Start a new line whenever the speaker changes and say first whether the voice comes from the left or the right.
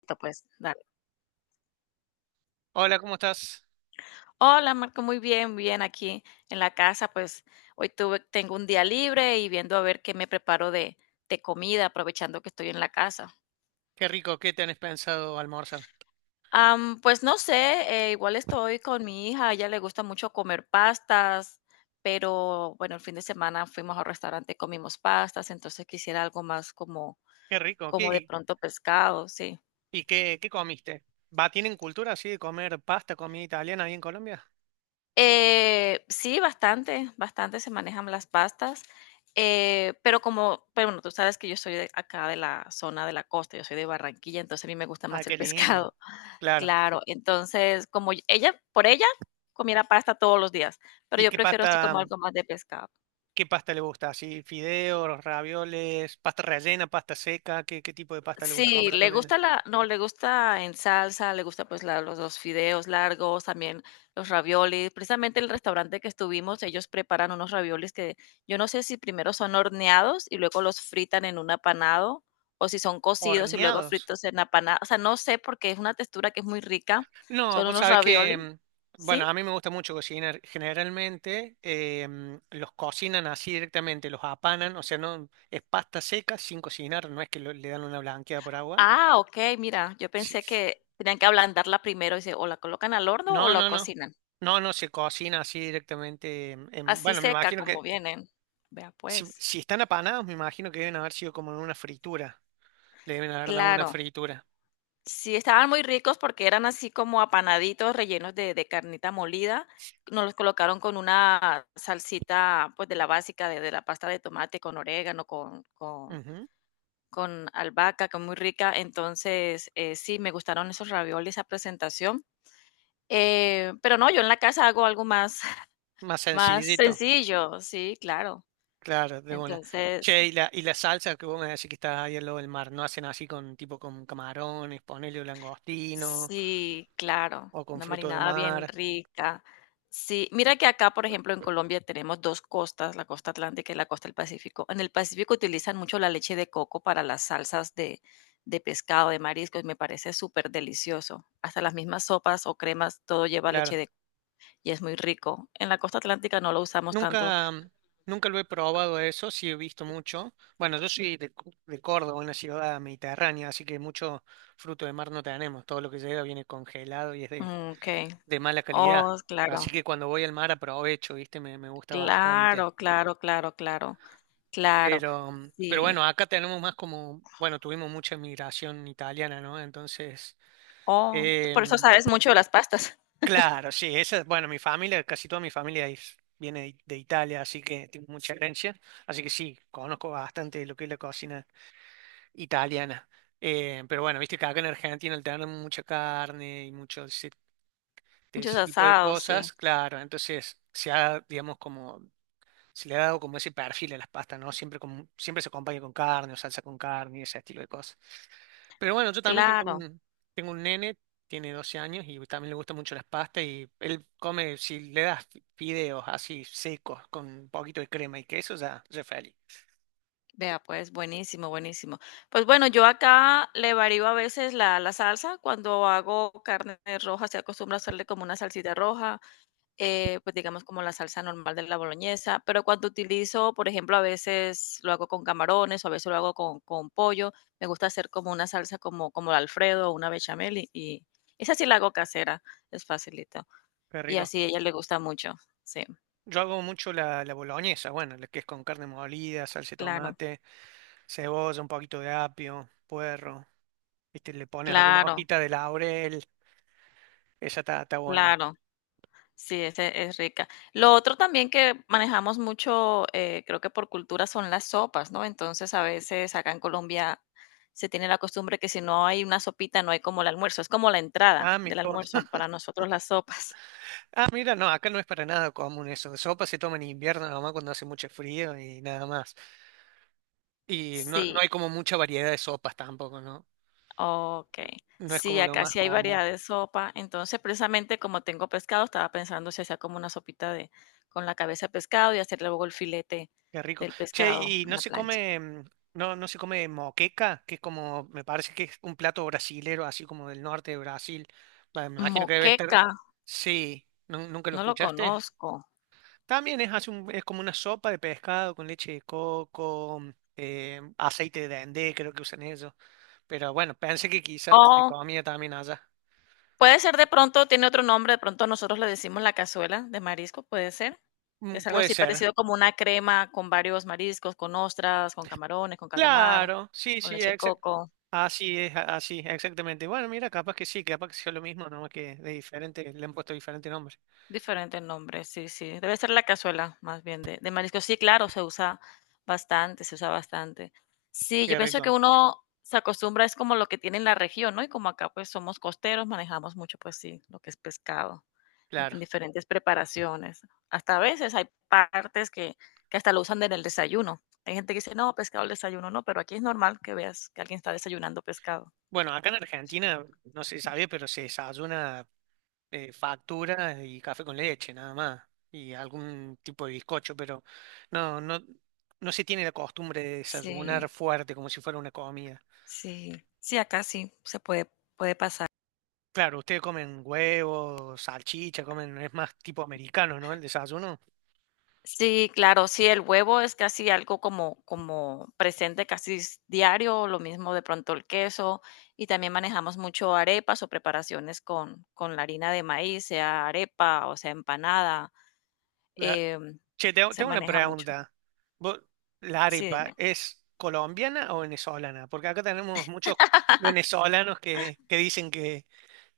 left: Listo, pues, dale.
right: Hola, ¿cómo estás?
left: Hola, Marco, muy bien, bien aquí en la casa, pues hoy tengo un día libre y viendo a ver qué me preparo de comida, aprovechando que estoy en la casa.
right: Qué rico, ¿qué tenés pensado almorzar?
left: Pues no sé, igual estoy con mi hija, a ella le gusta mucho comer pastas, pero bueno, el fin de semana fuimos al restaurante, comimos pastas, entonces quisiera algo más
right: Qué rico,
left: como de pronto pescado, sí.
right: y qué comiste? ¿Va, tienen cultura así de comer pasta, comida italiana ahí en Colombia?
left: Sí, bastante, bastante se manejan las pastas, pero bueno, tú sabes que yo soy de acá de la zona de la costa, yo soy de Barranquilla, entonces a mí me gusta
right: Ah,
left: más el
right: qué lindo.
left: pescado.
right: Claro.
left: Claro, entonces como por ella, comiera pasta todos los días, pero
right: ¿Y
left: yo prefiero así como algo más de pescado.
right: qué pasta le gusta? ¿Así fideos, ravioles, pasta rellena, pasta seca? ¿Qué tipo de pasta le gusta
left: Sí,
right: comer a tu
left: le
right: nena?
left: gusta la no, le gusta en salsa, le gusta, pues, la los fideos largos, también los raviolis. Precisamente el restaurante que estuvimos, ellos preparan unos raviolis que yo no sé si primero son horneados y luego los fritan en un apanado, o si son cocidos y luego
right: Horneados.
left: fritos en apanado, o sea, no sé, porque es una textura que es muy rica.
right: No,
left: Son
right: vos
left: unos
right: sabés que,
left: raviolis, ¿sí?
right: bueno, a mí me gusta mucho cocinar. Generalmente los cocinan así directamente, los apanan, o sea, no es pasta seca sin cocinar, no es que le dan una blanqueada por agua.
left: Ah, okey, mira, yo
right: Sí.
left: pensé que tenían que ablandarla primero, y se o la colocan al horno o
right: No,
left: la
right: no, no.
left: cocinan.
right: No, no, se cocina así directamente.
left: Así
right: Bueno, me
left: seca
right: imagino
left: como
right: que
left: vienen. Vea, pues.
right: si están apanados, me imagino que deben haber sido como en una fritura. Le deben haber dado una
left: Claro,
right: fritura.
left: sí, estaban muy ricos porque eran así como apanaditos rellenos de carnita molida. Nos los colocaron con una salsita, pues de la básica, de la pasta de tomate, con orégano,
right: Ujú.
left: con albahaca, que es muy rica. Entonces, sí, me gustaron esos raviolis, esa presentación. Pero no, yo en la casa hago algo más,
right: Más
left: más
right: sencillito.
left: sencillo, sí, claro.
right: Claro, de una.
left: Entonces,
right: Che, y la salsa que vos me decís que está ahí al lado del mar, ¿no hacen así con tipo con camarones, ponele o langostino
left: sí, claro,
right: o con
left: una
right: frutos de
left: marinada
right: mar?
left: bien rica. Sí, mira que acá, por ejemplo, en Colombia tenemos dos costas, la costa atlántica y la costa del Pacífico. En el Pacífico utilizan mucho la leche de coco para las salsas de pescado, de mariscos, y me parece súper delicioso. Hasta las mismas sopas o cremas, todo lleva leche
right: Claro.
left: de coco y es muy rico. En la costa atlántica no lo usamos tanto.
right: Nunca, nunca lo he probado eso, sí he visto mucho. Bueno, yo soy de Córdoba, una ciudad mediterránea, así que mucho fruto de mar no tenemos. Todo lo que llega viene congelado y es
left: Mm, ok,
right: de mala calidad.
left: oh,
right: Así
left: claro,
right: que cuando voy al mar aprovecho, ¿viste? Me gusta bastante.
left: claro, claro, claro, claro, claro,
right: Pero, pero
left: sí.
right: bueno, acá tenemos más como, bueno, tuvimos mucha inmigración italiana, ¿no? Entonces,
left: Oh, tú por eso
right: em,
left: sabes mucho de las pastas.
right: claro, sí, esa, bueno, mi familia, casi toda mi familia viene de Italia, así que tengo mucha herencia, así que sí, conozco bastante de lo que es la cocina italiana. Pero bueno, viste que acá en Argentina al tener mucha carne y mucho ese, de
left: Muchos
right: ese tipo de
left: asados,
right: cosas,
left: sí.
right: claro, entonces se ha, digamos, como se le ha dado como ese perfil a las pastas, ¿no? Siempre, con, siempre se acompaña con carne o salsa con carne y ese estilo de cosas. Pero bueno, yo también
left: Claro.
right: tengo un nene, tiene 12 años y también le gustan mucho las pastas y él come, si le das fideos así secos con un poquito de crema y queso, ya, ya es feliz.
left: Vea, pues, buenísimo, buenísimo. Pues bueno, yo acá le varío a veces la salsa. Cuando hago carne roja, se acostumbra a hacerle como una salsita roja, pues digamos como la salsa normal de la boloñesa. Pero cuando utilizo, por ejemplo, a veces lo hago con camarones o a veces lo hago con pollo. Me gusta hacer como una salsa como el Alfredo o una bechamel y esa sí la hago casera, es facilito.
right: Qué
left: Y
right: rico.
left: así a ella le gusta mucho, sí.
right: Yo hago mucho la boloñesa, bueno, la que es con carne molida, salsa de
left: Claro,
right: tomate, cebolla, un poquito de apio, puerro, viste, le pones alguna
left: claro,
right: hojita de laurel, esa está, está buena.
left: claro. Sí, ese es rica. Lo otro también que manejamos mucho, creo que por cultura, son las sopas, ¿no? Entonces, a veces acá en Colombia se tiene la costumbre que si no hay una sopita, no hay como el almuerzo. Es como la entrada
right: Ah, mi
left: del
right: to-
left: almuerzo para nosotros las sopas.
right: ah, mira, no, acá no es para nada común eso. Sopa se toma en invierno, nomás cuando hace mucho frío y nada más. Y no, no
left: Sí,
right: hay como mucha variedad de sopas tampoco, ¿no?
left: ok.
right: No es
left: Sí,
right: como lo
left: acá
right: más
left: sí hay
right: común.
left: variedad de sopa. Entonces, precisamente como tengo pescado, estaba pensando si hacía como una sopita de con la cabeza de pescado y hacer luego el filete
right: Qué rico.
left: del
right: Che,
left: pescado
right: y
left: en
right: no
left: la
right: se
left: plancha.
right: come, no, no se come moqueca, que es como, me parece que es un plato brasilero, así como del norte de Brasil. Va, me imagino que debe estar.
left: Moqueca,
right: Sí, ¿nunca lo
left: no lo
right: escuchaste?
left: conozco.
right: También es, es como una sopa de pescado con leche de coco, aceite de dendé, creo que usan ellos. Pero bueno, pensé que quizás se
left: Oh,
right: comía también allá.
left: puede ser de pronto, tiene otro nombre, de pronto nosotros le decimos la cazuela de marisco, puede ser.
right: Mm.
left: Es algo
right: Puede
left: así
right: ser.
left: parecido como una crema con varios mariscos, con ostras, con camarones, con calamar,
right: Claro, sí,
left: con
right: sí,
left: leche coco.
right: así es, así, exactamente. Bueno, mira, capaz que sí, capaz que sea lo mismo, nomás que de diferente, le han puesto diferente nombre.
left: Diferentes nombres, sí, sí. Debe ser la cazuela, más bien, de marisco. Sí, claro, se usa bastante, se usa bastante. Sí, yo
right: Qué
left: pienso
right: rico,
left: que uno se acostumbra, es como lo que tiene en la región, ¿no? Y como acá pues somos costeros, manejamos mucho, pues sí, lo que es pescado, en
right: claro.
left: diferentes preparaciones. Hasta a veces hay partes que hasta lo usan en el desayuno. Hay gente que dice, no, pescado al desayuno, no, pero aquí es normal que veas que alguien está desayunando pescado.
right: Bueno, acá en Argentina, no se sabe, pero se desayuna factura y café con leche, nada más, y algún tipo de bizcocho, pero no, no, no se tiene la costumbre de desayunar
left: Sí,
right: fuerte como si fuera una comida.
left: sí, sí, acá sí se puede, puede pasar.
right: Claro, ustedes comen huevos, salchicha, comen, es más tipo americano, ¿no? El desayuno.
left: Sí, claro, sí, el huevo es casi algo como presente casi s diario, lo mismo de pronto el queso, y también manejamos mucho arepas o preparaciones con la harina de maíz, sea arepa o sea empanada, em,
right: Che, tengo,
left: se
right: tengo una
left: maneja mucho.
right: pregunta. ¿Vos- ¿La
left: Sí,
right: arepa
left: dime.
right: es colombiana o venezolana? Porque acá tenemos muchos venezolanos que dicen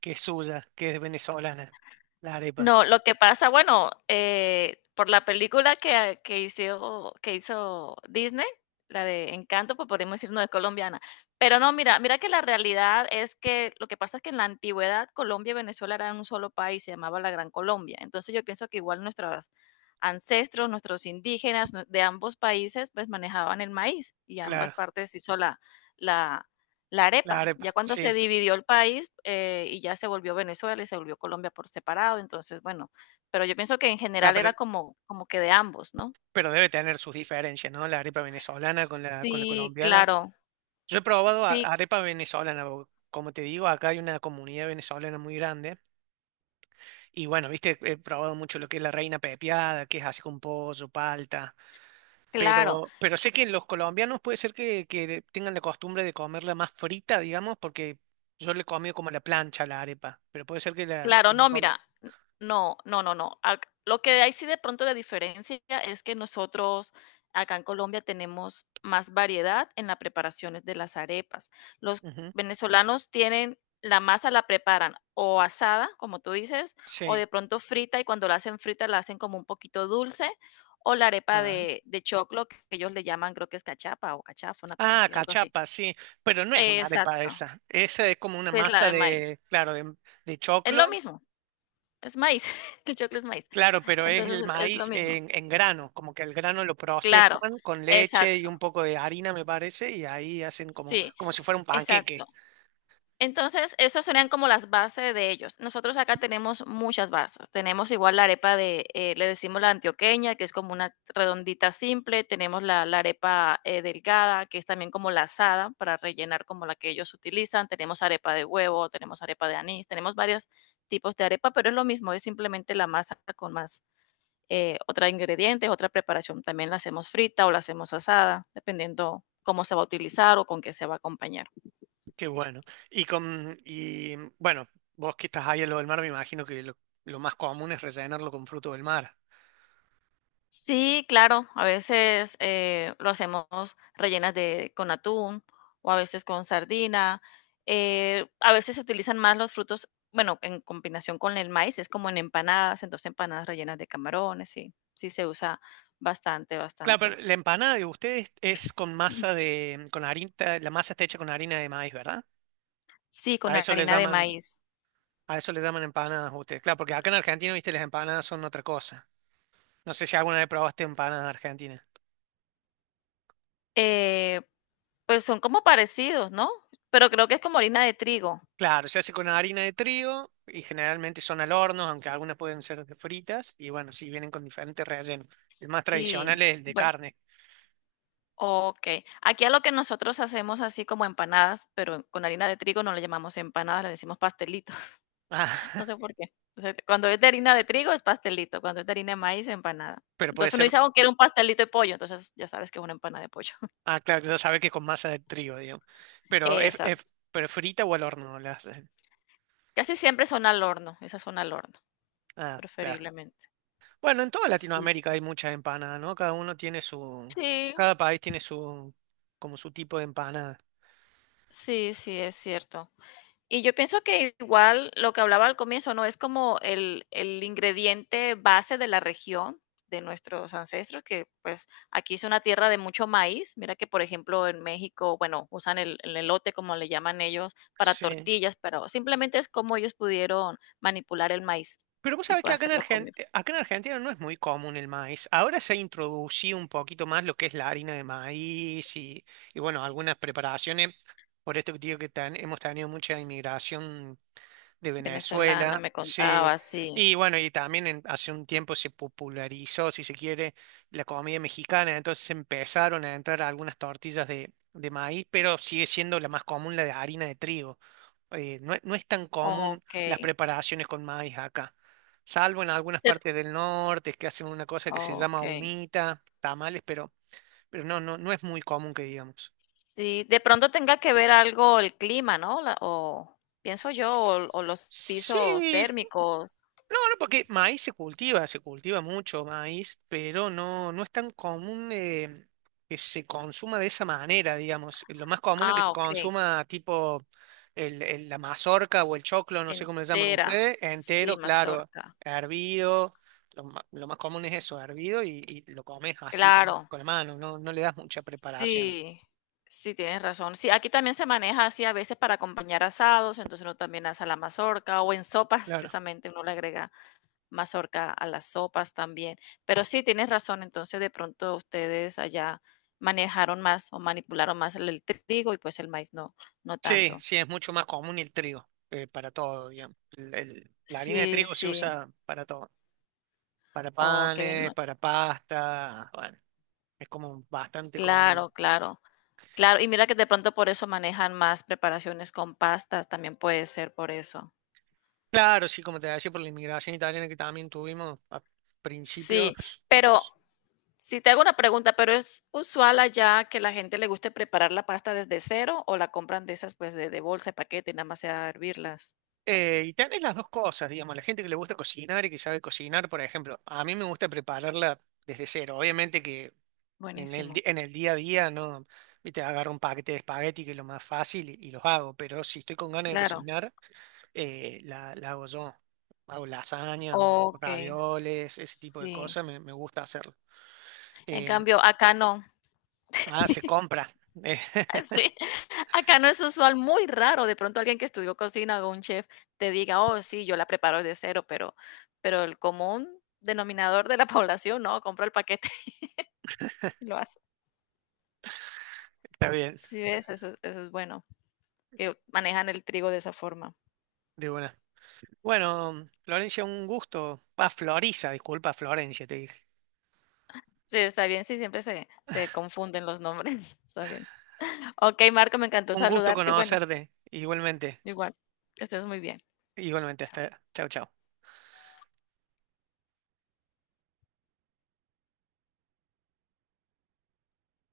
right: que es suya, que es venezolana. La arepa,
left: No, lo que pasa, bueno, por la película que hizo Disney, la de Encanto, pues podemos decir no es colombiana. Pero no, mira, mira que la realidad es que lo que pasa es que en la antigüedad Colombia y Venezuela eran un solo país, se llamaba la Gran Colombia. Entonces yo pienso que igual nuestros ancestros, nuestros indígenas de ambos países, pues manejaban el maíz y ambas
right: claro,
left: partes hizo la, la
right: la
left: arepa,
right: arepa,
left: ya cuando se
right: sí.
left: dividió el país, y ya se volvió Venezuela y se volvió Colombia por separado, entonces, bueno, pero yo pienso que en
right: Ah,
left: general era como que de ambos, ¿no?
right: pero debe tener sus diferencias, ¿no? La arepa venezolana con la
left: Sí,
right: colombiana.
left: claro.
right: Yo he probado
left: Sí,
right: arepa venezolana, o como te digo, acá hay una comunidad venezolana muy grande. Y bueno, viste, he probado mucho lo que es la reina pepiada, que es así con pollo, palta.
left: claro.
right: Pero sé que los colombianos puede ser que tengan la costumbre de comerla más frita, digamos, porque yo le he comido como a la plancha, a la arepa. Pero puede ser que la…
left: Claro, no, mira, n no, no, no, no. Ac Lo que hay sí de pronto de diferencia es que nosotros acá en Colombia tenemos más variedad en las preparaciones de las arepas. Los
right: Ujú.
left: venezolanos tienen la masa la preparan o asada, como tú dices, o
right: Sí.
left: de pronto frita, y cuando la hacen frita la hacen como un poquito dulce, o la arepa
right: Ajá.
left: de choclo, que ellos le llaman, creo que es cachapa o cachafa, una cosa
right: Ah,
left: así, algo así.
right: cachapa, sí. Pero no es una arepa
left: Exacto,
right: esa. Esa es como una
left: que es la
right: masa
left: de maíz.
right: de, claro, de
left: Es lo
right: choclo.
left: mismo. Es maíz, el choclo es maíz.
right: Claro, pero es
left: Entonces,
right: el
left: es lo
right: maíz
left: mismo.
right: en grano, como que el grano lo
left: Claro,
right: procesan con leche y
left: exacto,
right: un poco de harina, me parece, y ahí hacen como,
left: sí,
right: como si fuera un
left: exacto.
right: panqueque.
left: Entonces, esos serían como las bases de ellos. Nosotros acá tenemos muchas bases. Tenemos igual la arepa le decimos la antioqueña, que es como una redondita simple. Tenemos la arepa delgada, que es también como la asada, para rellenar como la que ellos utilizan. Tenemos arepa de huevo, tenemos arepa de anís, tenemos varios tipos de arepa, pero es lo mismo, es simplemente la masa con más otros ingredientes, otra preparación. También la hacemos frita o la hacemos asada, dependiendo cómo se va a utilizar o con qué se va a acompañar.
right: Qué bueno. Y con, y bueno, vos que estás ahí en lo del mar, me imagino que lo más común es rellenarlo con fruto del mar.
left: Sí, claro, a veces lo hacemos rellenas con atún o a veces con sardina. A veces se utilizan más los frutos, bueno, en combinación con el maíz, es como en empanadas, entonces empanadas rellenas de camarones, sí, sí se usa bastante,
right: Claro, pero
left: bastante.
right: la empanada de ustedes es con masa de, con harina, la masa está hecha con harina de maíz, ¿verdad?
left: Sí, con
right: A eso le
left: harina de
right: llaman,
left: maíz.
right: a eso le llaman empanadas ustedes. Claro, porque acá en Argentina, viste, las empanadas son otra cosa. No sé si alguna vez probaste empanadas argentinas.
left: Eh, pues son como parecidos, ¿no? Pero creo que es como harina de trigo.
right: Claro, se hace con harina de trigo y generalmente son al horno, aunque algunas pueden ser de fritas y bueno, sí vienen con diferentes rellenos. El más tradicional
left: Sí,
right: es el de
left: bueno,
right: carne.
left: okey. Aquí a lo que nosotros hacemos así como empanadas, pero con harina de trigo no le llamamos empanadas, le decimos pastelito.
right: Ah,
left: No sé por qué. O sea, cuando es de harina de trigo es pastelito, cuando es de harina de maíz, empanada.
right: pero puede
left: Entonces uno
right: ser,
left: dice: "Oh, quiero un pastelito de pollo", entonces ya sabes que es una empanada de pollo.
right: ah, claro, ya sabe que con masa de trigo, digamos. Pero
left: Exacto.
right: pero frita o al horno la hacen.
left: Casi siempre son al horno, esas son al horno,
right: Ah, claro.
left: preferiblemente.
right: Bueno, en toda
left: Sí, sí.
right: Latinoamérica hay muchas empanadas, ¿no?
left: Sí,
right: Cada país tiene su, como su tipo de empanada.
left: sí, sí, es cierto. Y yo pienso que igual lo que hablaba al comienzo, ¿no? Es como el ingrediente base de la región de nuestros ancestros, que pues aquí es una tierra de mucho maíz. Mira que, por ejemplo, en México, bueno, usan el elote, como le llaman ellos, para
right: Sí.
left: tortillas, pero simplemente es como ellos pudieron manipular el maíz
right: Pero vos
left: y
right: sabés que
left: pues, hacerlo comer.
right: Acá en Argentina no es muy común el maíz. Ahora se ha introducido un poquito más lo que es la harina de maíz y bueno, algunas preparaciones. Por esto que te digo que hemos tenido mucha inmigración de
left: Venezolana,
right: Venezuela,
left: me
right: sí.
left: contaba, sí.
right: Y bueno, hace un tiempo se popularizó, si se quiere, la comida mexicana, entonces empezaron a entrar algunas tortillas de maíz, pero sigue siendo la más común la de harina de trigo. No es tan común
left: Ok.
right: las preparaciones con maíz acá, salvo en algunas
left: Ser-
right: partes del norte que hacen una cosa que se
left: Ok.
right: llama humita, tamales, pero no, no, no es muy común que digamos.
left: Sí, de pronto tenga que ver algo el clima, ¿no? O pienso yo, o los pisos
right: Sí,
left: térmicos.
right: no, no, porque maíz se cultiva mucho maíz, pero no, no es tan común que se consuma de esa manera, digamos. Lo más común es que se
left: Ah, ok,
right: consuma tipo la mazorca o el choclo, no sé cómo le llaman
left: entera.
right: ustedes,
left: Sí,
right: entero, claro,
left: mazorca.
right: hervido. Lo más común es eso, hervido y lo comes así
left: Claro.
right: con la mano, no, no le das mucha preparación.
left: Sí, sí, tienes razón. Sí, aquí también se maneja así a veces para acompañar asados, entonces uno también asa la mazorca o en sopas,
right: Claro.
left: precisamente uno le agrega mazorca a las sopas también. Pero sí, tienes razón, entonces de pronto ustedes allá manejaron más o manipularon más el trigo y pues el maíz no, no
right: Sí,
left: tanto.
right: sí, es mucho más común el trigo para todo, digamos. La harina de
left: Sí,
right: trigo se
left: sí.
right: usa para todo, para
left: Oh, qué bien.
right: panes, para pasta, bueno, es como bastante común.
left: Claro, claro. Claro, y mira que de pronto por eso manejan más preparaciones con pastas, también puede ser por eso.
right: Claro, sí, como te decía, por la inmigración italiana que también tuvimos a
left: Sí,
right: principios.
left: pero si te hago una pregunta, ¿pero es usual allá que la gente le guste preparar la pasta desde cero o la compran de esas pues de bolsa, de paquete, y nada más sea hervirlas?
right: Y tenés las dos cosas, digamos, la gente que le gusta cocinar y que sabe cocinar, por ejemplo, a mí me gusta prepararla desde cero. Obviamente que en
left: Buenísimo.
right: en el día a día, no, viste, agarro un paquete de espagueti que es lo más fácil y los hago, pero si estoy con ganas de
left: Claro,
right: cocinar, la hago yo, hago lasañas o
left: okey,
right: ravioles, ese tipo de
left: sí.
right: cosas, me gusta hacerlo.
left: En
right: Eh,
left: cambio, acá no.
right: ah, se compra. Eh,
left: Sí, acá no es usual, muy raro, de pronto alguien que estudió cocina o un chef te diga: "Oh, sí, yo la preparo de cero", pero el común denominador de la población, no, compra el paquete y lo hace.
right: Está bien,
left: Sí, ves, eso es bueno, que manejan el trigo de esa forma.
right: de buena. Bueno, Florencia, un gusto. Ah, Florisa, disculpa, Florencia, te dije.
left: Sí, está bien, sí, siempre se confunden los nombres, está bien. Okey, Marco, me encantó
right: Un gusto
left: saludarte y bueno,
right: conocerte, igualmente,
left: igual, que estés muy bien.
right: igualmente,
left: Chao.
right: hasta. Chau, chau.